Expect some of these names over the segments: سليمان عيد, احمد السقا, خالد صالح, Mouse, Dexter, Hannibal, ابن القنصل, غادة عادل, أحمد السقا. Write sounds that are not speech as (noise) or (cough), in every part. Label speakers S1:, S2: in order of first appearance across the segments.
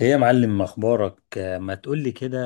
S1: ايه يا معلم اخبارك، ما تقولي كده،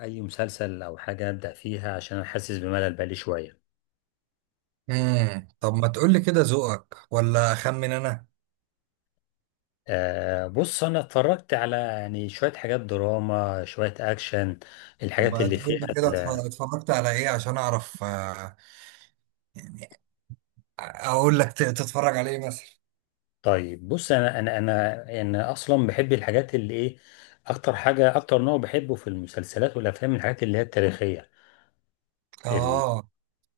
S1: اي مسلسل او حاجه ابدا فيها عشان انا حاسس بملل بقالي شويه.
S2: طب ما تقول لي كده، ذوقك ولا اخمن انا؟
S1: بص انا اتفرجت على يعني شويه حاجات دراما شويه اكشن.
S2: طب
S1: الحاجات
S2: ما
S1: اللي
S2: تقول
S1: فيها
S2: لي كده، اتفرجت على ايه عشان اعرف، يعني اقول لك تتفرج على ايه مثلا؟
S1: طيب بص انا يعني اصلا بحب الحاجات اللي ايه. اكتر حاجه اكتر نوع بحبه في المسلسلات والافلام الحاجات اللي هي التاريخيه. ال-
S2: اه،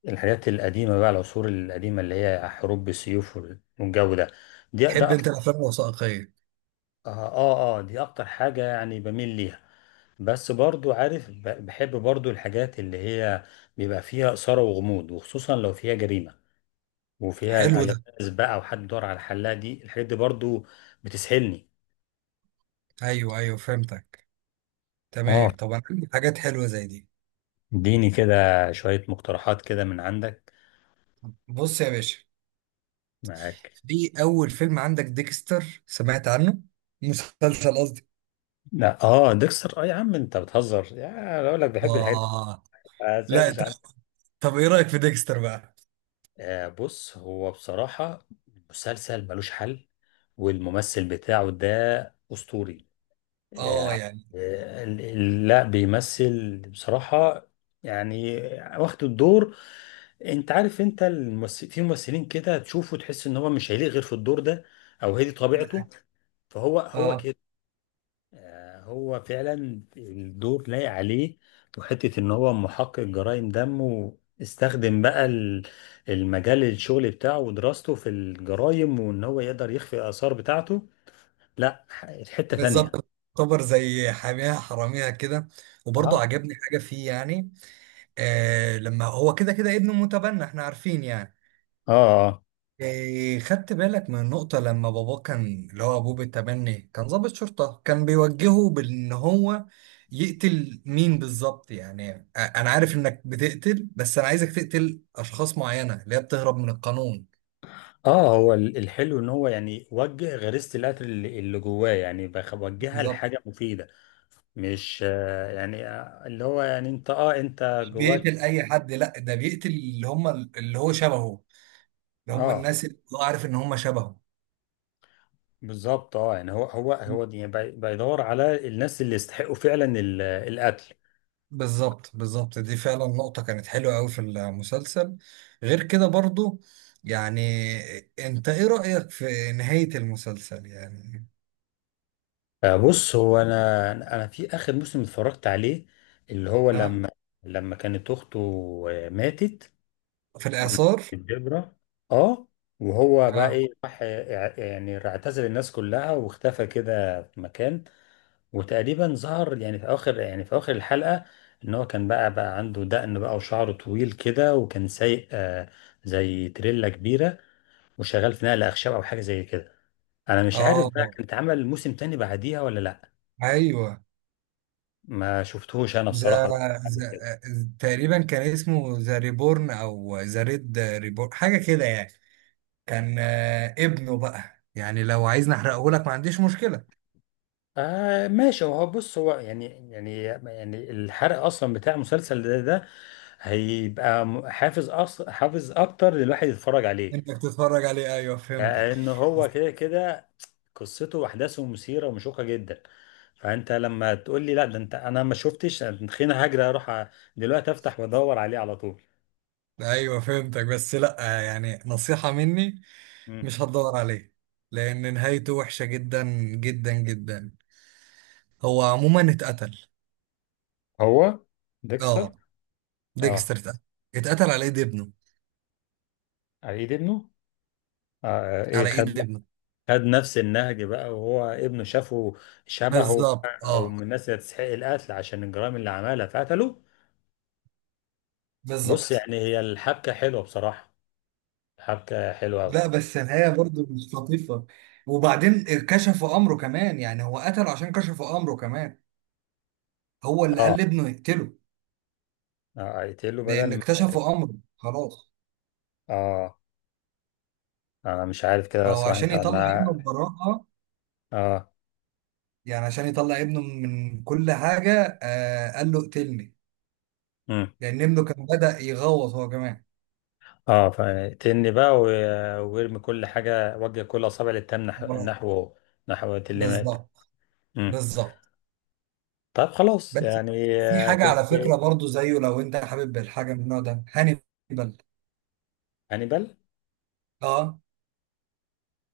S1: الحاجات القديمه بقى العصور القديمه اللي هي حروب بالسيوف والجو ده. دي
S2: تحب
S1: ده
S2: انت الافلام الوثائقيه؟
S1: اه، اه، اه، دي اكتر حاجة يعني بميل ليها. بس برضو عارف، بحب برضو الحاجات اللي هي بيبقى فيها إثارة وغموض، وخصوصا لو فيها جريمة وفيها
S2: حلو ده.
S1: ألغاز بقى وحد دور على الحلاقة، دي الحاجات دي برضو بتسحلني.
S2: ايوه ايوه، فهمتك.
S1: اه،
S2: تمام، طب انا عندي حاجات حلوه زي دي.
S1: اديني كده شوية مقترحات كده من عندك،
S2: بص يا باشا،
S1: معاك.
S2: في اول فيلم عندك ديكستر، سمعت عنه؟ مسلسل قصدي.
S1: لا اه، ديكستر، اه يا عم انت بتهزر، يا اقول لك بحب الحاجات دي.
S2: اه.
S1: ما
S2: لا
S1: سمعتش
S2: طب،
S1: عنها.
S2: طب ايه رايك في ديكستر بقى؟
S1: بص هو بصراحة مسلسل ملوش حل، والممثل بتاعه ده أسطوري
S2: اه
S1: يعني.
S2: يعني.
S1: لا بيمثل بصراحة يعني، واخد الدور. انت عارف، انت الممثل في ممثلين كده تشوفه تحس ان هو مش هيليق غير في الدور ده، او هي دي
S2: ده-
S1: طبيعته فهو هو
S2: اه
S1: كده. هو فعلا الدور لايق عليه، وحتة ان هو محقق جرائم دم، واستخدم بقى المجال الشغل بتاعه ودراسته في الجرائم، وان هو يقدر يخفي الاثار بتاعته. لا حتة ثانية.
S2: بالظبط. تعتبر زي حاميها حراميها كده، وبرضه
S1: اه،
S2: عجبني حاجة فيه يعني. آه، لما هو كده كده ابنه متبنى، احنا عارفين يعني.
S1: اه،
S2: آه، خدت بالك من النقطة لما باباه، كان اللي هو أبوه بالتبني، كان ضابط شرطة، كان بيوجهه بأن هو يقتل مين بالظبط يعني. أنا عارف إنك بتقتل، بس أنا عايزك تقتل أشخاص معينة اللي هي بتهرب من القانون.
S1: اه، هو الحلو ان هو يعني وجه غريزة القتل اللي جواه، يعني وجهها
S2: بالظبط،
S1: لحاجة مفيدة. مش، يعني، اللي هو يعني انت، انت
S2: مش
S1: جواك.
S2: بيقتل أي حد، لا ده بيقتل اللي هم اللي هو شبهه، اللي هم
S1: اه
S2: الناس اللي هو عارف إن هم شبهه.
S1: بالظبط، اه يعني هو يعني بيدور على الناس اللي يستحقوا فعلا القتل.
S2: بالظبط بالظبط، دي فعلا نقطة كانت حلوة أوي في المسلسل. غير كده برضو يعني، أنت إيه رأيك في نهاية المسلسل يعني؟
S1: بص هو انا في اخر موسم اتفرجت عليه، اللي هو
S2: ها.
S1: لما، لما كانت اخته ماتت،
S2: في الإعصار.
S1: الجبرة. اه، وهو بقى
S2: ها.
S1: ايه، راح يعني اعتزل الناس كلها واختفى كده في مكان. وتقريبا ظهر يعني في اخر، يعني في اخر الحلقة، ان هو كان بقى عنده دقن بقى وشعره طويل كده، وكان سايق زي تريلا كبيرة، وشغال في نقل اخشاب او حاجة زي كده. انا مش عارف بقى،
S2: آه.
S1: كان اتعمل موسم تاني بعديها ولا لا،
S2: أيوه.
S1: ما شفتهوش انا
S2: ذا.
S1: بصراحة بعد كده.
S2: ذا، تقريبا كان اسمه ذا ريبورن أو ذا ريد ريبورن حاجة كده يعني. كان ابنه بقى، يعني لو عايز نحرقه لك ما عنديش مشكلة.
S1: ماشي، هو بص هو يعني، يعني الحرق اصلا بتاع مسلسل ده, ده هيبقى حافز حافز اكتر للواحد يتفرج عليه.
S2: أنت بتتفرج عليه، أيوه فهمتك.
S1: لان هو كده كده قصته واحداثه مثيره ومشوقه جدا. فانت لما تقول لي لا ده انت انا ما شفتش، خليني هجري اروح دلوقتي افتح وادور عليه على طول.
S2: ايوه فهمتك، بس لا، يعني نصيحة مني،
S1: مم.
S2: مش هتدور عليه، لان نهايته وحشة جدا، جدا جدا. هو عموما اتقتل.
S1: هو ديكستر.
S2: اه،
S1: اه.
S2: ديكستر اتقتل. اتقتل على ايد ابنه.
S1: عيد ابنه. آه، ايه،
S2: على ايد ابنه.
S1: خد نفس النهج بقى، وهو ابنه شافه شبهه ايوه
S2: بالظبط،
S1: بقى، او
S2: اه.
S1: من الناس اللي تستحق القتل عشان الجرائم اللي عملها فقتلوه. بص
S2: بالظبط.
S1: يعني هي الحبكه حلوه بصراحه، الحبكه حلوه قوي.
S2: لا بس النهاية برضو مش لطيفة، وبعدين كشفوا امره كمان يعني. هو قتله عشان كشفوا امره كمان. هو اللي
S1: اه،
S2: قال لابنه يقتله
S1: يقتله بدل
S2: لان
S1: ما،
S2: اكتشفوا امره خلاص.
S1: اه انا مش عارف كده
S2: فهو
S1: صراحه
S2: عشان
S1: انت
S2: يطلع ابنه
S1: انا،
S2: ببراءة،
S1: اه
S2: يعني عشان يطلع ابنه من كل حاجة، آه قال له اقتلني،
S1: امم
S2: لان ابنه كان بدأ يغوط هو كمان.
S1: اه فيقتلني بقى ويرمي كل حاجه، وجه كل اصابع للتام، نحوه هو، نحو اللي مات.
S2: بالظبط
S1: امم،
S2: بالظبط.
S1: طب خلاص
S2: بس
S1: يعني،
S2: في حاجة
S1: كنت.
S2: على فكرة برضو زيه، لو انت حابب الحاجة من النوع ده، هانيبال.
S1: هانيبال؟
S2: اه.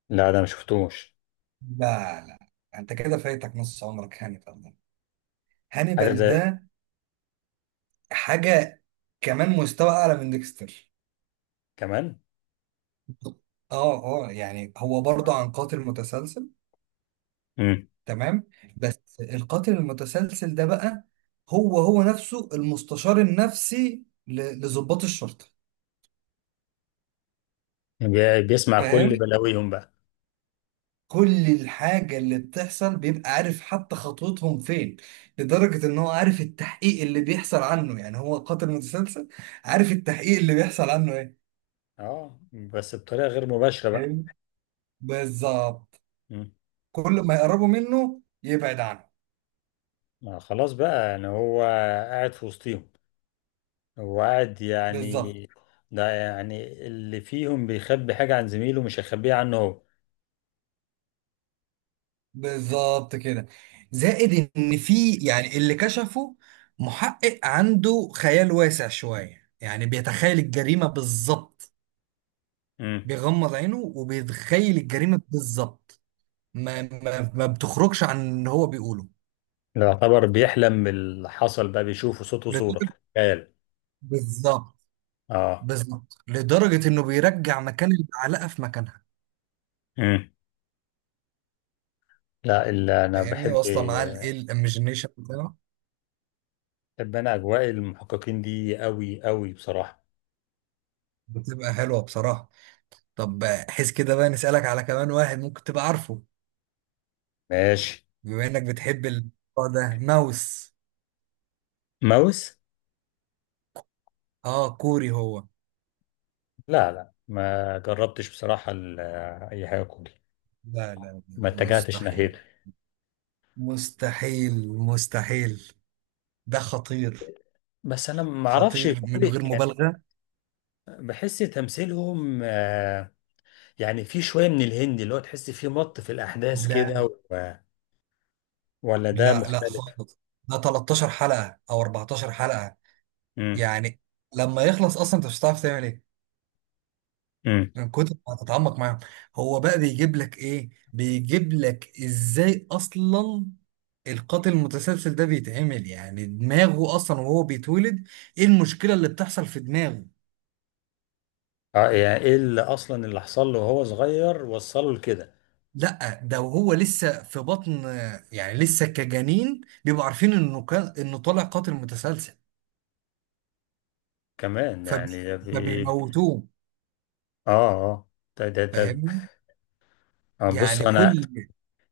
S1: لا ده ما شفتوش.
S2: لا لا، انت كده فايتك نص عمرك. هانيبال ده،
S1: حاجه
S2: هانيبال
S1: زي.
S2: ده حاجة كمان مستوى اعلى من ديكستر.
S1: كمان.
S2: اه اه، يعني هو برضو عن قاتل متسلسل.
S1: مم.
S2: تمام. بس القاتل المتسلسل ده بقى هو نفسه المستشار النفسي لضباط الشرطة.
S1: بيسمع كل
S2: فاهم،
S1: بلاويهم بقى.
S2: كل الحاجة اللي بتحصل بيبقى عارف، حتى خطوتهم فين، لدرجة ان هو عارف التحقيق اللي بيحصل عنه، يعني هو قاتل متسلسل، عارف التحقيق اللي بيحصل عنه ايه.
S1: اه بس بطريقه غير مباشره بقى.
S2: فاهم. بالظبط.
S1: مم.
S2: كل ما يقربوا منه يبعد عنه.
S1: ما خلاص بقى يعني هو قاعد في وسطهم، هو قاعد
S2: بالظبط
S1: يعني. ده يعني اللي فيهم بيخبي حاجه عن زميله مش هيخبيها عنه هو.
S2: بالظبط كده. زائد ان في يعني اللي كشفه، محقق عنده خيال واسع شوية، يعني بيتخيل الجريمة بالظبط،
S1: مم.
S2: بيغمض عينه وبيتخيل الجريمة بالظبط، ما بتخرجش عن اللي هو بيقوله.
S1: ده يعتبر بيحلم باللي حصل بقى، بيشوفه صوت وصوره
S2: لدرجة.
S1: خيال.
S2: بالظبط.
S1: اه.
S2: بالظبط لدرجة انه بيرجع مكان المعلقة في مكانها.
S1: مم. لا اللي انا
S2: فاهمني؟
S1: بحب،
S2: واصلة معاه الايه، الايميجينيشن بتاعه.
S1: بحب انا اجواء المحققين دي قوي قوي بصراحه.
S2: بتبقى حلوة بصراحة. طب حس كده بقى، نسألك على كمان واحد ممكن تبقى عارفه،
S1: ماشي.
S2: بما انك بتحب الموضوع ده، ماوس.
S1: ماوس؟
S2: اه، كوري هو.
S1: لا لا، ما جربتش بصراحة أي حاجة كوري،
S2: لا لا لا،
S1: ما اتجهتش ناحيته.
S2: مستحيل. مستحيل مستحيل. ده خطير.
S1: بس أنا ما أعرفش
S2: خطير من
S1: كوري
S2: غير
S1: يعني،
S2: مبالغة.
S1: بحس تمثيلهم يعني في شوية من الهندي اللي هو تحس فيه مط في الأحداث
S2: لا
S1: كده، ولا ده
S2: لا لا
S1: مختلف؟
S2: خالص. ده 13 حلقة او 14 حلقة
S1: امم
S2: يعني. لما يخلص اصلا، انت مش هتعرف تعمل ايه،
S1: امم
S2: من كتر ما هتتعمق معاهم. هو بقى بيجيب لك ايه؟ بيجيب لك ازاي اصلا؟ القاتل المتسلسل ده بيتعمل، يعني دماغه اصلا وهو بيتولد. ايه المشكلة اللي بتحصل في دماغه؟
S1: اه يعني إيه اللي أصلا، اللي حصل له وهو صغير وصله لكده،
S2: لا ده وهو لسه في بطن، يعني لسه كجنين بيبقوا عارفين انه كان، انه طالع قاتل متسلسل.
S1: كمان
S2: فبي-
S1: يعني ده بي...
S2: فبيموتوه.
S1: آه، آه، ده،
S2: فاهمني؟
S1: بص
S2: يعني
S1: أنا
S2: كل.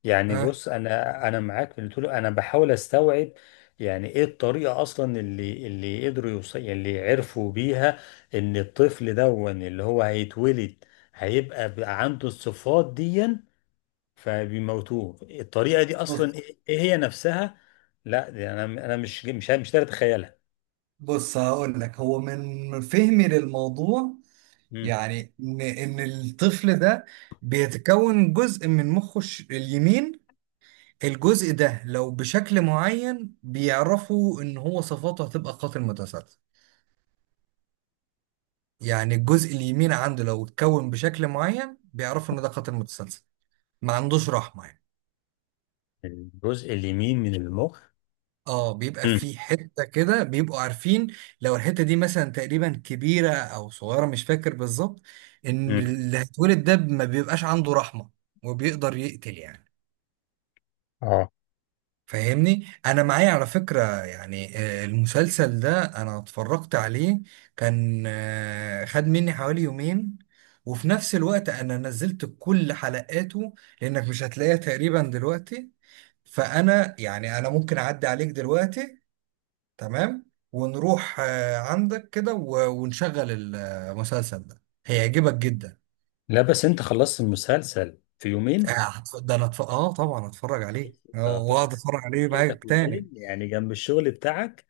S1: يعني،
S2: ها.
S1: بص انا معاك في اللي تقوله، انا بحاول استوعب. يعني ايه الطريقه اصلا اللي قدروا يوصل اللي عرفوا بيها، ان الطفل دون اللي هو هيتولد هيبقى بقى عنده الصفات دي، فبيموتوه، الطريقه دي اصلا
S2: بص
S1: ايه، إيه هي نفسها. لا دي انا، مش قادر اتخيلها.
S2: بص، هقول لك هو من فهمي للموضوع،
S1: مم.
S2: يعني ان الطفل ده بيتكون جزء من مخه اليمين. الجزء ده لو بشكل معين بيعرفوا ان هو صفاته هتبقى قاتل متسلسل. يعني الجزء اليمين عنده لو اتكون بشكل معين بيعرفوا ان ده قاتل متسلسل، ما عندوش رحمة يعني.
S1: الجزء اليمين من المخ.
S2: اه، بيبقى
S1: مم.
S2: في حته كده بيبقوا عارفين، لو الحته دي مثلا تقريبا كبيره او صغيره، مش فاكر بالظبط، ان
S1: مم.
S2: اللي هيتولد ده ما بيبقاش عنده رحمه، وبيقدر يقتل يعني.
S1: اه.
S2: فاهمني؟ انا معايا على فكره يعني، المسلسل ده انا اتفرجت عليه، كان خد مني حوالي يومين، وفي نفس الوقت انا نزلت كل حلقاته لانك مش هتلاقيها تقريبا دلوقتي. فانا يعني انا ممكن اعدي عليك دلوقتي تمام، ونروح عندك كده ونشغل المسلسل ده، هيعجبك جدا.
S1: لا بس انت خلصت المسلسل في يومين؟
S2: ده انا اه طبعا هتفرج عليه، اه واقعد
S1: 13
S2: اتفرج عليه
S1: كده في
S2: معاك
S1: يومين
S2: تاني.
S1: يعني جنب الشغل بتاعك؟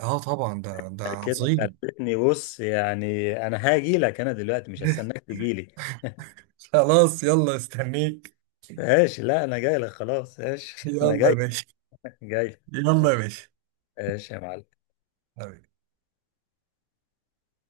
S2: اه طبعا، ده
S1: كده
S2: عظيم.
S1: خلتني، بص يعني انا هاجي لك انا دلوقتي، مش هستناك
S2: (laughs)
S1: تجي لي.
S2: خلاص، يلا استنيك.
S1: ماشي، لا انا جاي لك، خلاص ماشي (laughs) انا
S2: يلا يا
S1: جاي،
S2: باشا.
S1: جاي،
S2: يلا يا باشا.
S1: ماشي يا معلم.
S2: حبيبي.